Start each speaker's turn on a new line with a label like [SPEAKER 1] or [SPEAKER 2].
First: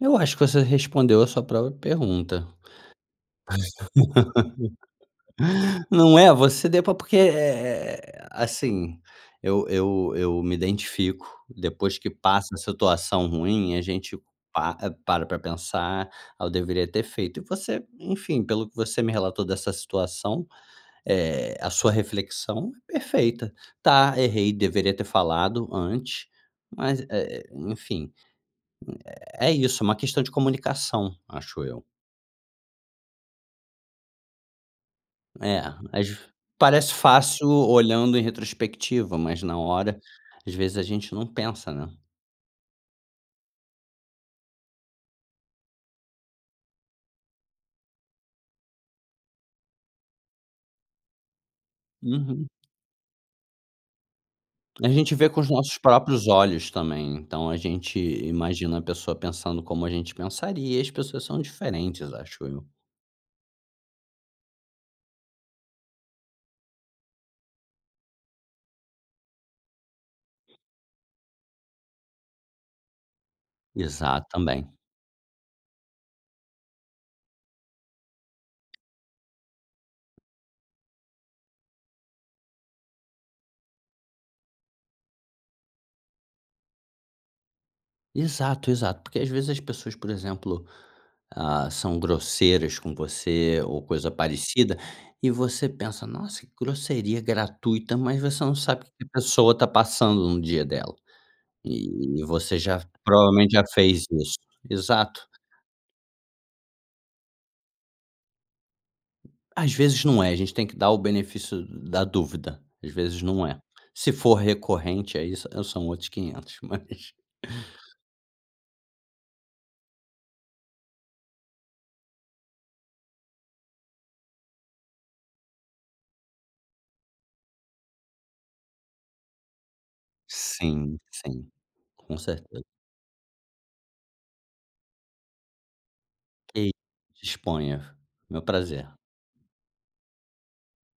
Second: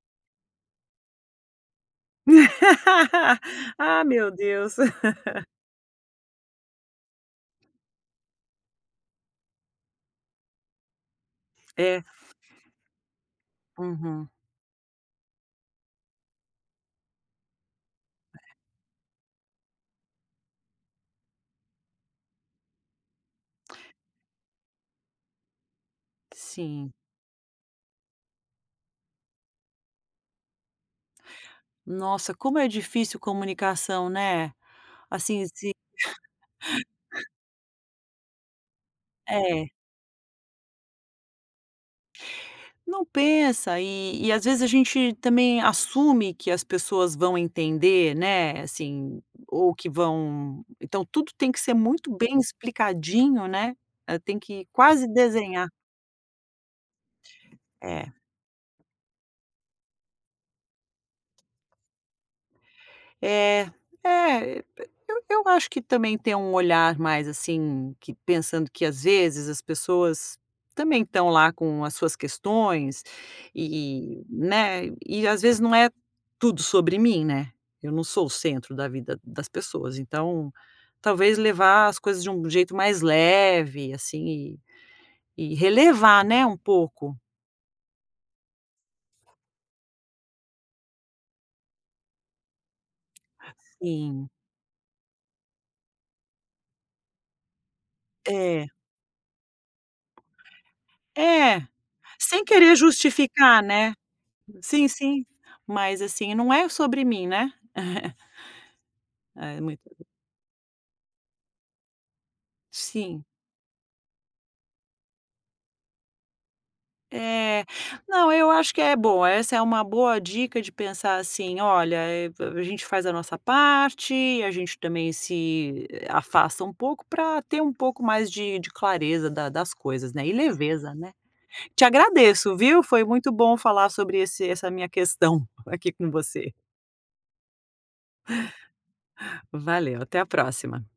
[SPEAKER 1] Eu acho que você respondeu a sua própria pergunta.
[SPEAKER 2] Ah, meu Deus.
[SPEAKER 1] Não é, você deu para porque, eh eh, assim, eu eu eu me identifico, depois
[SPEAKER 2] É.
[SPEAKER 1] que passa a situação ruim a gente
[SPEAKER 2] Uhum.
[SPEAKER 1] para para pensar: "Ah, eu deveria ter feito." E você,
[SPEAKER 2] É.
[SPEAKER 1] enfim, pelo que você me relatou dessa situação, eh, a sua reflexão é perfeita: "Tá errei, deveria ter falado antes."
[SPEAKER 2] Sim.
[SPEAKER 1] Mas, eh, enfim, é isso, uma questão de comunicação, acho eu.
[SPEAKER 2] Nossa, como é difícil comunicação, né? Assim,
[SPEAKER 1] É,
[SPEAKER 2] se
[SPEAKER 1] às parece fácil olhando em retrospectiva, mas na
[SPEAKER 2] É.
[SPEAKER 1] hora, às vezes a gente não pensa, né.
[SPEAKER 2] Não pensa e e, às vezes, a gente também assume que as pessoas vão entender, né, assim, ou que vão então tudo tem que ser muito bem
[SPEAKER 1] Uhum.
[SPEAKER 2] explicadinho né, tem que
[SPEAKER 1] A
[SPEAKER 2] quase
[SPEAKER 1] gente vê com os
[SPEAKER 2] desenhar.
[SPEAKER 1] nossos próprios olhos também, então a gente
[SPEAKER 2] É.
[SPEAKER 1] imagina a pessoa pensando como a gente pensaria e as pessoas são diferentes, acho eu.
[SPEAKER 2] É, eh, eu p eu acho que também tem um olhar mais, assim, que pensando que às vezes as pessoas também estão lá com as suas questões
[SPEAKER 1] Exa
[SPEAKER 2] e,
[SPEAKER 1] também.
[SPEAKER 2] né, e às vezes não é tudo sobre mim, né? Eu não sou o centro da vida das pessoas, então talvez levar as coisas de um jeito mais leve, assim, e relevar, né, um pouco.
[SPEAKER 1] Exato, exato. Porque às vezes as pessoas, por exemplo, ah, são grosseiras com você ou coisa
[SPEAKER 2] Sim.
[SPEAKER 1] parecida e você pensa: "Nossa, que grosseria gratuita." Mas você não
[SPEAKER 2] É.
[SPEAKER 1] sabe o que que a pessoa está passando no dia dela,
[SPEAKER 2] É,
[SPEAKER 1] e
[SPEAKER 2] sem
[SPEAKER 1] você
[SPEAKER 2] querer
[SPEAKER 1] já provavelmente
[SPEAKER 2] justificar,
[SPEAKER 1] já
[SPEAKER 2] né.
[SPEAKER 1] fez isso,
[SPEAKER 2] Sim,
[SPEAKER 1] exato.
[SPEAKER 2] sim, mas assim, não é sobre mim, né? É,
[SPEAKER 1] Às
[SPEAKER 2] muito
[SPEAKER 1] vezes não é, a gente tem que dar o benefício da dúvida, às vezes
[SPEAKER 2] Sim.
[SPEAKER 1] não é. Se for recorrente aí eu são outros quinhentos mas
[SPEAKER 2] É. Não, eu acho que é boa, essa é uma boa dica de pensar assim: "Olha, eh, a gente faz a nossa parte, a gente também se afasta um pouco para ter um pouco mais de de clareza da das coisas, né e leveza,
[SPEAKER 1] Sim,
[SPEAKER 2] né."
[SPEAKER 1] sim.
[SPEAKER 2] Te
[SPEAKER 1] Com
[SPEAKER 2] agradeço,
[SPEAKER 1] certeza.
[SPEAKER 2] viu. Foi muito bom falar sobre esse essa minha questão aqui com você.
[SPEAKER 1] Ei, disponha, meu prazer.
[SPEAKER 2] Valeu, até a próxima.